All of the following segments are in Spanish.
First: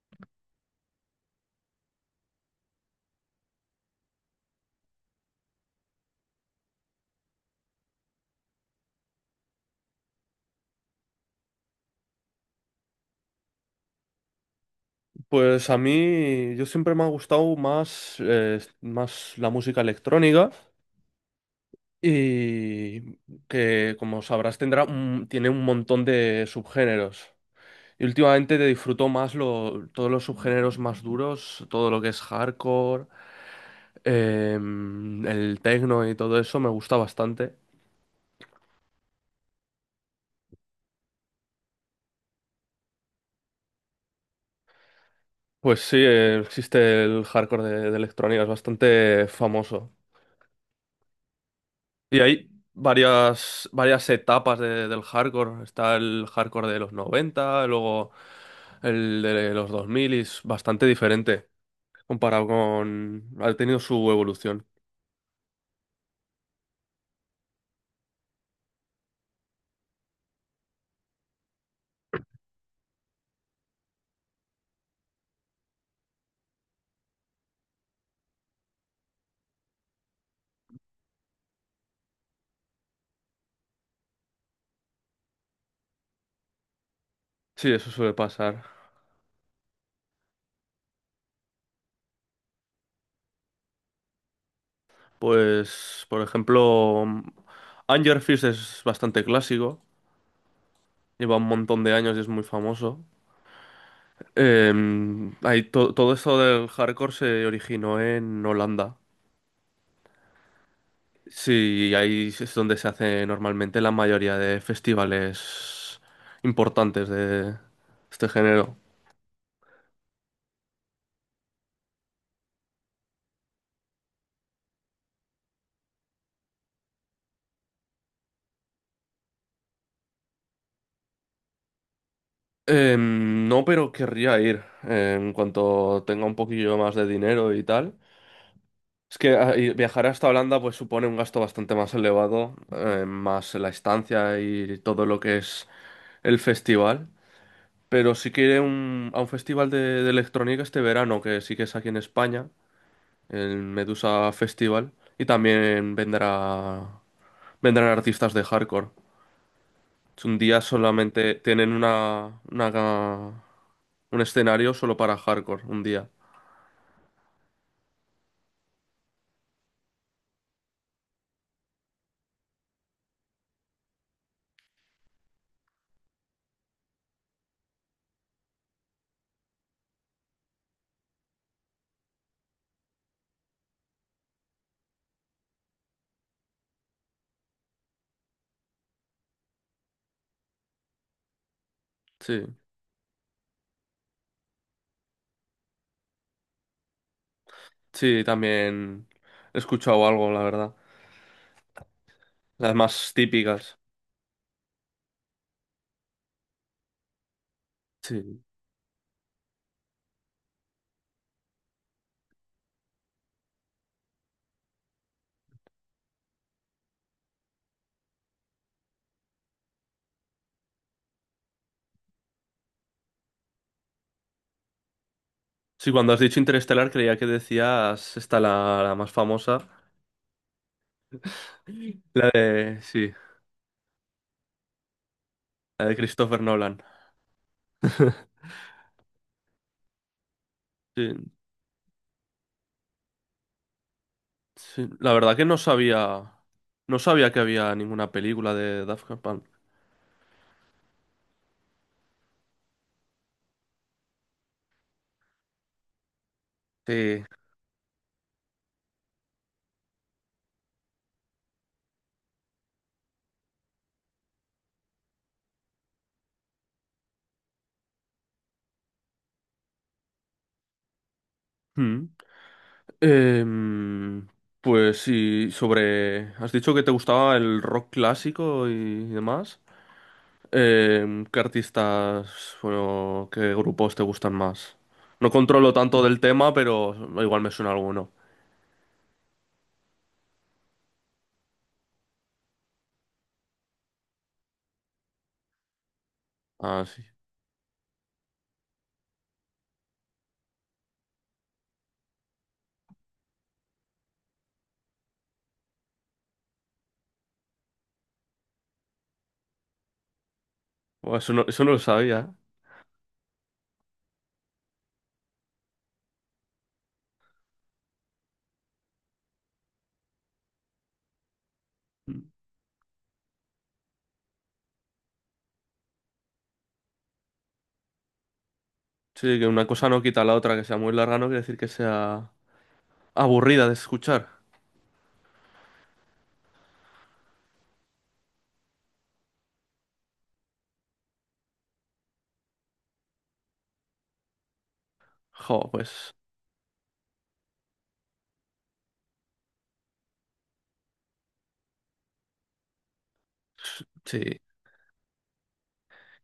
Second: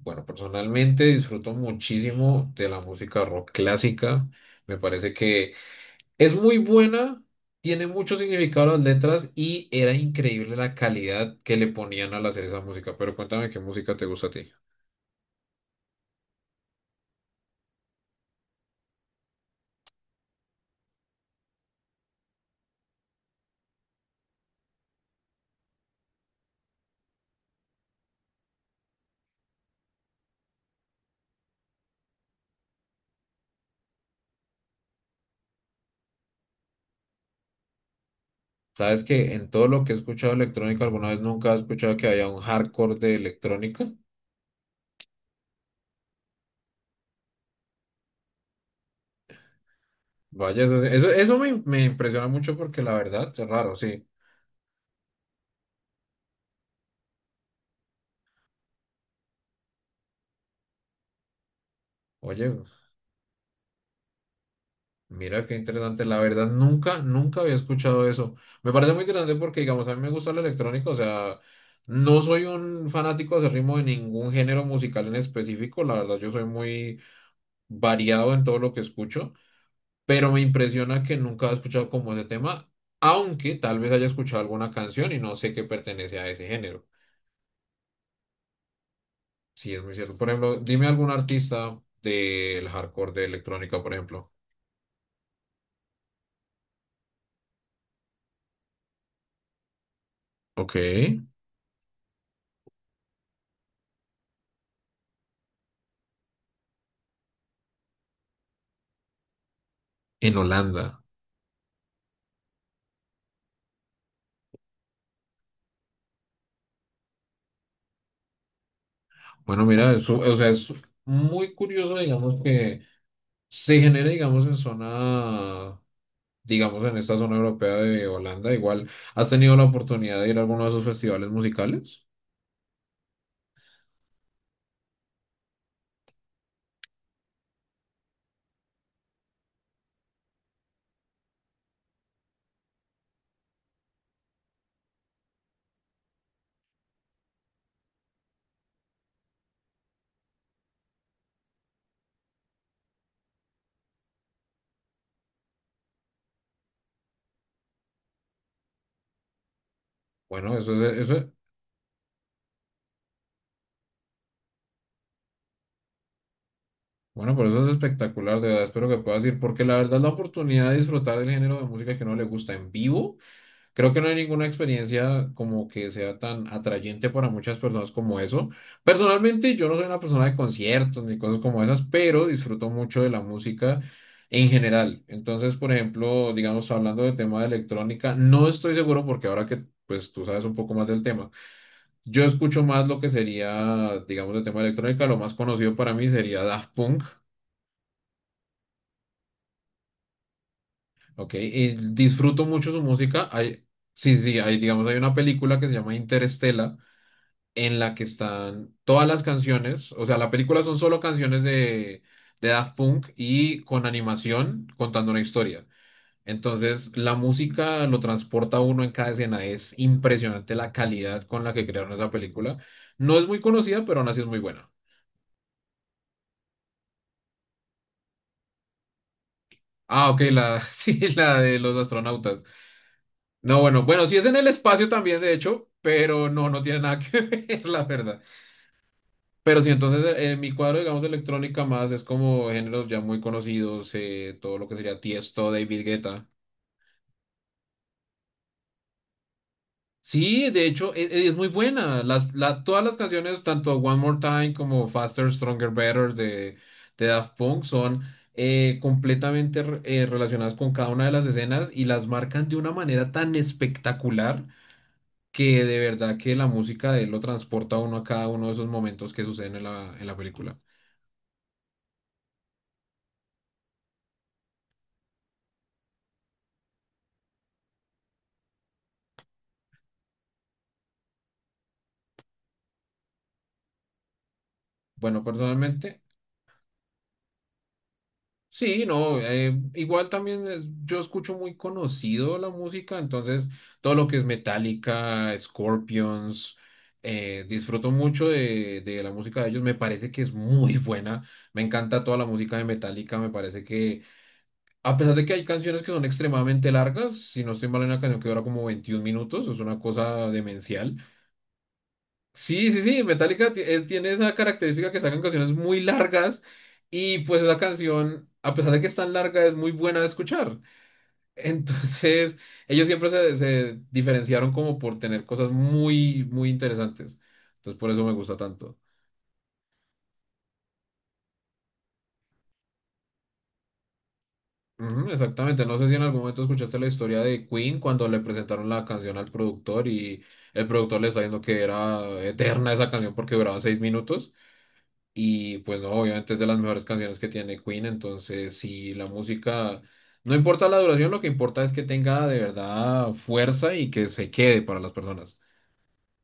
Bueno, personalmente disfruto muchísimo de la música rock clásica. Me parece que es muy buena, tiene mucho significado las letras y era increíble la calidad que le ponían al hacer esa música. Pero cuéntame qué música te gusta a ti. Pues a mí, yo siempre me ha gustado más, más la música electrónica y que, como sabrás, tiene un montón de subgéneros. Y últimamente te disfruto más todos los subgéneros más duros, todo lo que es hardcore, el techno y todo eso me gusta bastante. ¿Sabes que en todo lo que he escuchado electrónica alguna vez nunca he escuchado que haya un hardcore de electrónica? Pues sí, existe el hardcore de electrónica, es bastante famoso. Vaya, eso me Y impresiona hay mucho porque la verdad es varias, raro, sí. varias del hardcore. Está el hardcore de los 90, luego el de los 2000 y es bastante diferente comparado Oye, con... Ha tenido su evolución. mira qué interesante. La verdad, nunca había escuchado eso. Me parece muy interesante porque, digamos, a mí me gusta el electrónico. O sea, no soy un fanático ritmo de ningún género musical en específico. La verdad, yo soy muy variado en todo lo que escucho. Pero me impresiona que nunca he escuchado como ese tema, aunque tal vez haya escuchado alguna canción y no sé qué pertenece a ese género. Sí, eso suele pasar. Sí, es muy cierto. Por ejemplo, dime algún artista del hardcore de electrónica, por ejemplo. Pues, por ejemplo, Anger Fist es bastante clásico. Ok, en Lleva un montón de años y es muy famoso. Eh, Todo esto del hardcore se originó en Holanda. Holanda. Sí, ahí es donde se hace normalmente la mayoría de festivales importantes de este género. Bueno, mira, eso, o sea, es muy curioso, digamos, que se genere, digamos, en zona, digamos, en esta zona europea de Holanda. Igual, ¿has tenido la oportunidad de ir a alguno de esos festivales musicales? No, pero querría ir en cuanto tenga un poquillo más de dinero y tal. Es que y viajar hasta Holanda pues supone un gasto bastante más elevado, más la estancia y todo lo que es el festival. Pero sí que a un festival de electrónica este verano, que sí que es aquí en España. El Medusa Festival y también vendrán artistas de hardcore. Es un Bueno, día solamente, tienen un escenario solo para hardcore, un día. bueno, por eso es espectacular, de verdad, espero que puedas ir, porque la verdad la oportunidad de disfrutar del género de música que no le gusta en vivo. Creo que no hay ninguna experiencia como que sea tan atrayente para muchas personas como eso. Personalmente, yo no soy una persona de conciertos ni cosas como esas, pero disfruto mucho de la música en general. Entonces, por ejemplo, digamos, hablando del tema de electrónica, no estoy seguro porque ahora que pues tú sabes un poco más del tema, yo Sí, escucho más lo que sería, digamos, el tema de electrónica. Lo más conocido para mí sería Daft Punk, sí, también he escuchado algo, la verdad. ¿ok? Y disfruto mucho Las su más música. Típicas. Sí, sí, hay, digamos, hay una película que se llama Interestela en la que Sí. están todas las canciones, o sea, la película son solo canciones de Daft Punk y con animación contando una historia. Entonces, la música lo transporta a uno en cada escena. Es impresionante la calidad con la que crearon esa película. No es muy conocida, pero aún así es muy buena. Sí, cuando has dicho Interestelar creía que decías esta la más famosa, Ah, ok, la, sí, la de los la astronautas. de, sí, No, bueno, bueno, sí es en el espacio también, de hecho, la de pero Christopher no, no tiene Nolan. nada que ver, la verdad. Pero sí, entonces en mi cuadro, digamos, de Sí. electrónica más es como géneros ya muy conocidos, todo lo que Sí, sería la verdad que Tiesto, no David Guetta. sabía, no sabía que había ninguna película de Daft Punk. Sí, de hecho, es, muy buena. Las, todas las canciones, tanto One More Time como Faster, Stronger, Better de Sí. Daft Punk, son completamente relacionadas con cada una de las escenas y las marcan de una manera tan espectacular que de verdad que la música de él lo transporta a uno a cada uno de esos momentos que suceden en en la película. Mm. Em, pues sí, sobre... Has dicho que te gustaba el rock clásico y demás. ¿Qué artistas, bueno, qué grupos te gustan más? Bueno, No controlo personalmente. tanto del tema, pero igual me suena alguno. Sí, no, igual también yo escucho muy conocido la música, entonces todo lo que es Metallica, Scorpions, Ah, sí. Disfruto mucho de la música de ellos, me parece que es muy buena, me encanta toda la música de Metallica, me parece que a pesar de que hay canciones que son extremadamente largas, si no estoy mal, hay una canción que dura como 21 minutos, es una cosa demencial. Buah, eso no lo sabía. Sí, sí, sí, Metallica tiene esa característica que sacan canciones muy largas y pues esa canción, a pesar de que es tan larga, es muy buena de escuchar. ¿Eh? Entonces, ellos siempre se diferenciaron como por tener cosas muy, muy interesantes. Entonces, por eso me gusta tanto. Sí, que una cosa no quita la otra, que sea muy larga no quiere decir que sea aburrida de escuchar. Ujú, exactamente, no sé si en algún momento escuchaste la historia de Queen cuando le presentaron la canción al productor y el productor le está diciendo que era eterna esa canción porque duraba 6 minutos. Y Jo, pues no, pues... obviamente es de las mejores canciones que tiene Queen, entonces si la música, no importa la duración, lo que importa es que tenga de verdad fuerza y que se Sí, quede para las personas.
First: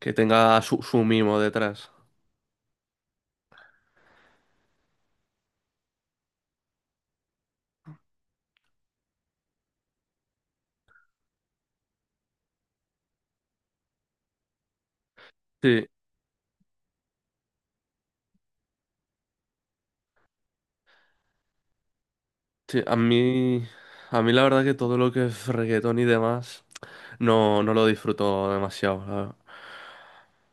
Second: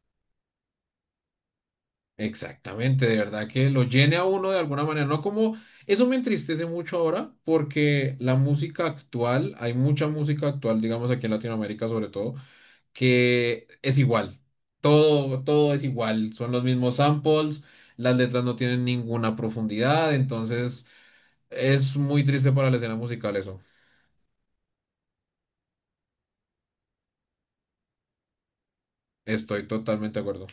que tenga su mimo detrás. Exactamente, de verdad que lo llene a uno de alguna manera, no como, eso me entristece mucho ahora porque la música actual, hay mucha música actual, digamos aquí en Latinoamérica sobre todo, que es igual, todo es Sí, igual, son los mismos samples, las letras no tienen ninguna profundidad, entonces... Es muy triste para la sí, escena musical eso. A mí la verdad que todo lo que es reggaetón y demás no, no lo disfruto demasiado, la verdad. Estoy totalmente de acuerdo.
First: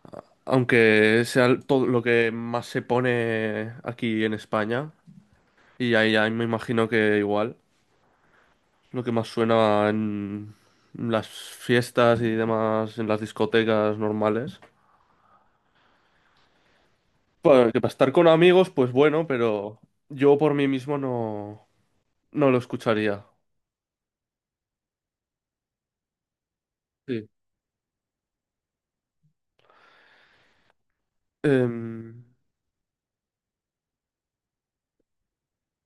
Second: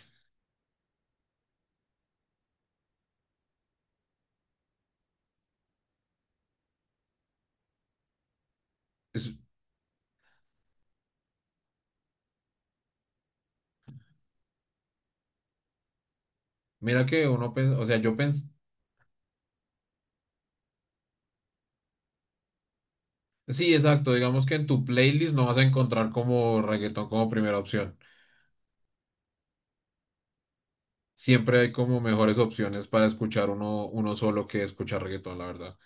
Aunque sea todo lo que más se pone aquí en España, y ahí ya me imagino que igual, lo que más Es- suena en las fiestas y demás, en las discotecas normales. Mira que uno Bueno, piensa, que o para sea, estar yo con pensé, amigos, pues bueno, pero yo por mí mismo no, no lo escucharía. sí, exacto, digamos que en tu playlist no vas a encontrar como reggaetón como Sí. primera opción. Siempre hay como Em, mejores opciones para escuchar uno, uno solo que escuchar reggaetón, la verdad.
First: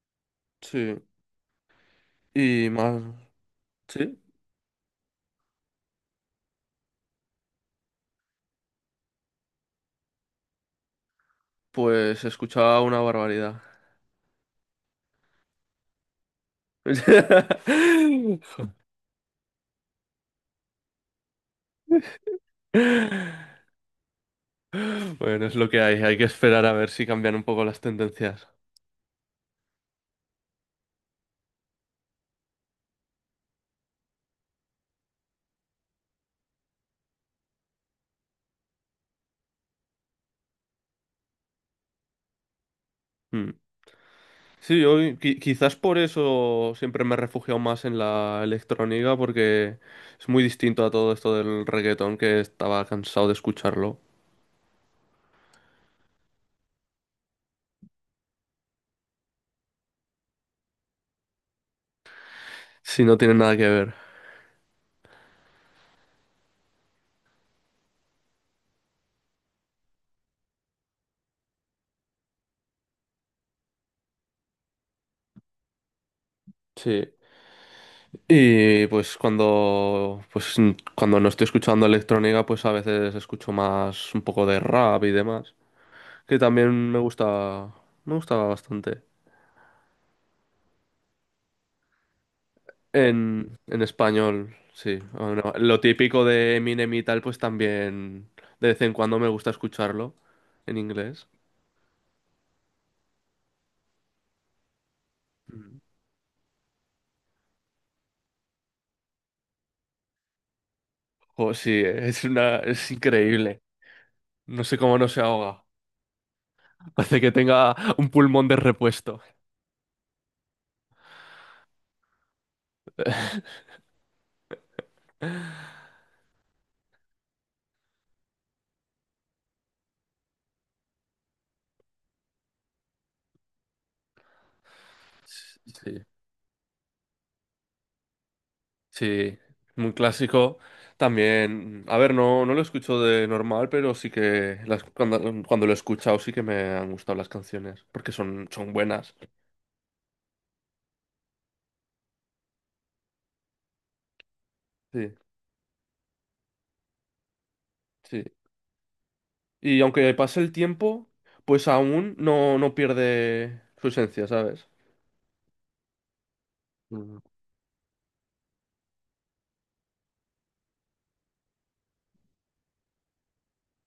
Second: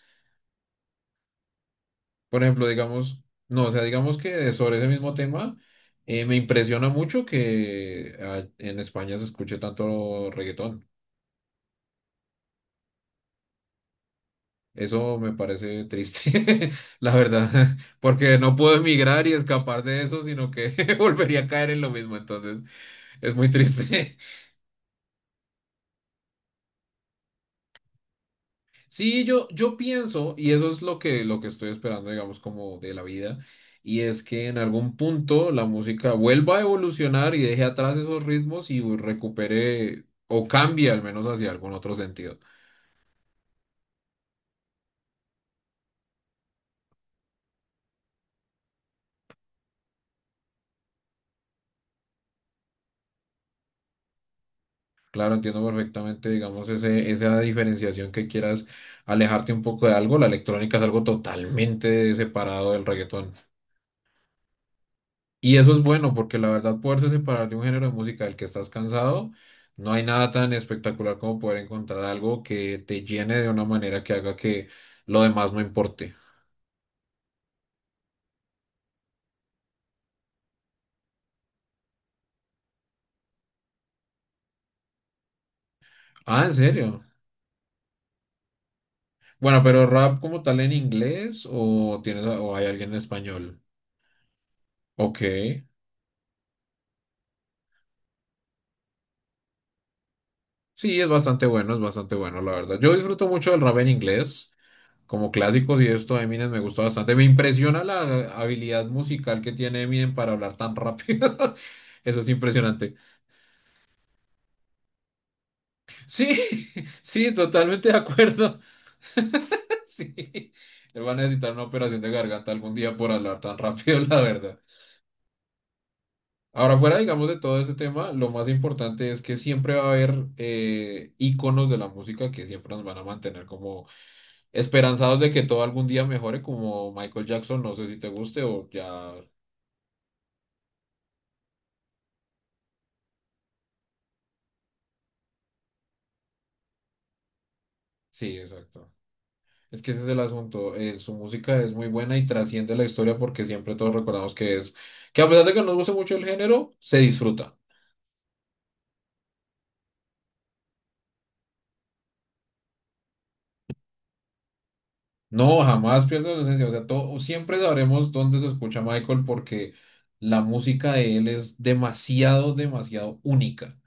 sí, Por ejemplo, y más, digamos, no, o sea, digamos sí, que sobre ese mismo tema, me impresiona mucho que en España se escuche tanto reggaetón. pues escuchaba una barbaridad. Eso me parece triste, la verdad, porque no puedo emigrar y escapar de eso, sino que volvería a caer en lo mismo, entonces es muy triste. Bueno, es lo que hay que esperar a ver si cambian un poco las tendencias. Sí, yo pienso, y eso es lo que estoy esperando, digamos, como de la vida, y es que en algún punto la música vuelva a evolucionar y deje atrás esos ritmos y recupere o cambie al menos hacia algún otro sentido. Mm. Sí, yo quizás por eso siempre me he refugiado más en la electrónica, porque es muy distinto a todo esto del reggaetón que estaba cansado de escucharlo. Claro, entiendo perfectamente, digamos, esa diferenciación que quieras alejarte un poco de algo. La electrónica es algo totalmente separado del Si no reggaetón. tiene nada que ver. Y eso es bueno, porque la verdad, poderse separar de un género de música del que estás cansado, no hay nada tan espectacular como poder encontrar algo que te llene de una manera que haga que lo demás no importe. Sí. Y pues cuando no estoy escuchando electrónica, pues a veces escucho más un poco de rap y demás, que Ah, ¿en también serio? Me gusta bastante. Bueno, pero rap como tal en inglés o tienes, o hay alguien en español. En español, sí. Ok. Bueno, lo típico de Eminem y tal, pues también de vez en cuando me gusta escucharlo en Sí, inglés. Es bastante bueno, la verdad. Yo disfruto mucho del rap en inglés. Como Mm. clásicos y esto, Eminem me gusta bastante. Me impresiona la habilidad musical que tiene Eminem para hablar tan rápido. Oh, sí, Eso es es impresionante. increíble. No sé cómo no se ahoga. Sí, Hace que sí, tenga totalmente de un pulmón de acuerdo. repuesto. Sí, él va a necesitar una operación de garganta algún día por hablar tan rápido, la verdad. Ahora, fuera, digamos, de todo ese tema, lo más importante es que siempre va a haber íconos de la música que siempre nos van a mantener como esperanzados de que todo algún día Sí. mejore, como Michael Jackson, no sé si te guste o ya... Sí, muy clásico. También, a ver, no, no lo escucho de normal, pero sí que cuando, cuando lo he escuchado sí que me han gustado las canciones, porque Sí, son, son exacto. buenas. Es que ese es el asunto. Su música es muy buena y trasciende la historia porque siempre todos recordamos que es, Sí, que a pesar de que no nos guste mucho el género, se disfruta. sí. Y aunque pase el tiempo, pues aún no, no pierde su esencia, ¿sabes? No, jamás pierde la esencia. O sea, Mm. todo, siempre sabremos dónde se escucha Michael porque la música de él es demasiado, demasiado única.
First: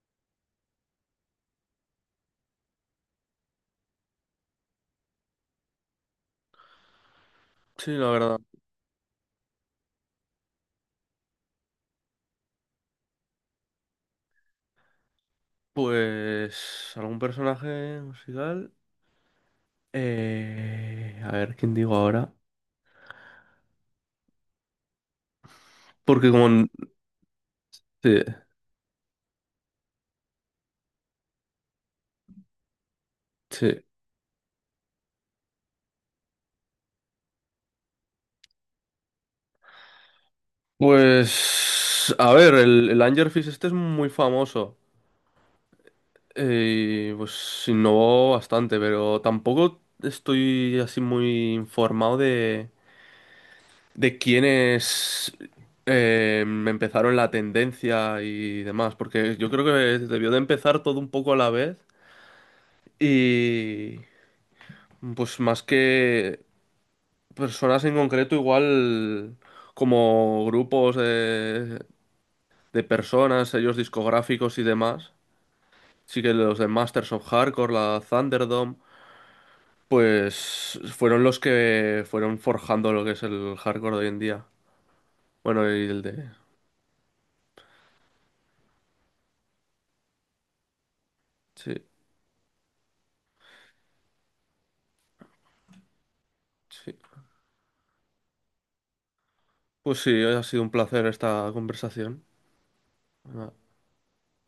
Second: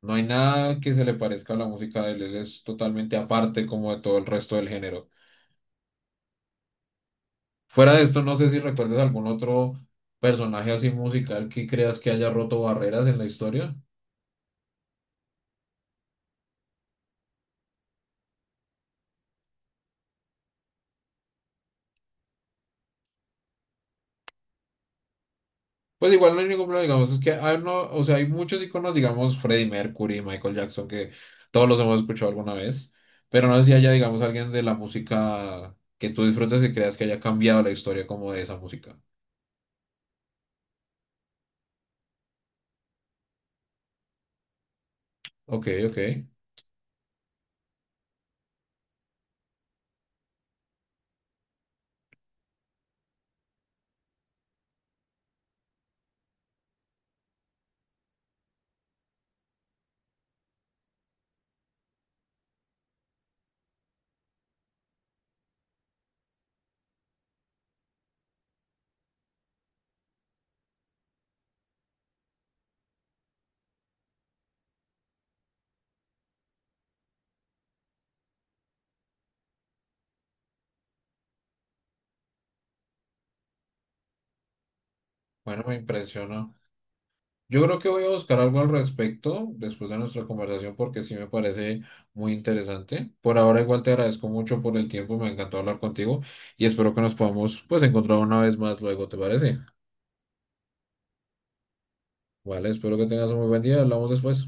No hay nada que se le parezca a la música de él. Él es totalmente aparte como de todo el resto del género. Sí, Fuera de la esto, no verdad. sé si recuerdas algún otro personaje así musical que creas que haya roto barreras en la historia. Pues algún personaje musical. A ver, ¿quién digo ahora? Pues Porque igual no hay ningún como... problema, digamos, es que hay, no, o sea, Sí, hay muchos iconos, digamos, Freddie Mercury, Michael Jackson, que todos los hemos escuchado alguna vez, pero no sé si sí. haya, digamos, alguien de la música que tú disfrutes y creas que haya cambiado la historia como de esa música. Pues, a ver, el Angerfish este es muy famoso. Ok, Pues innovó bastante, pero tampoco estoy así muy informado de quiénes empezaron la tendencia y demás, porque yo creo que debió de empezar todo un poco a la vez y pues más que personas en concreto, igual como grupos de personas, sellos discográficos y demás. Sí que los de Masters of Hardcore, la Thunderdome, pues fueron los que fueron forjando lo que es el hardcore de hoy en día. bueno, Bueno, me y el de... impresiona. Yo creo que voy a buscar algo al respecto después de nuestra conversación porque sí me Sí, parece muy interesante. Por ahora igual te agradezco mucho por el tiempo, me encantó hablar contigo y sí. espero que nos podamos pues encontrar una vez más luego, ¿te parece? Pues sí, hoy ha sido un placer esta conversación. Vale, espero que tengas un muy buen día. Hablamos después.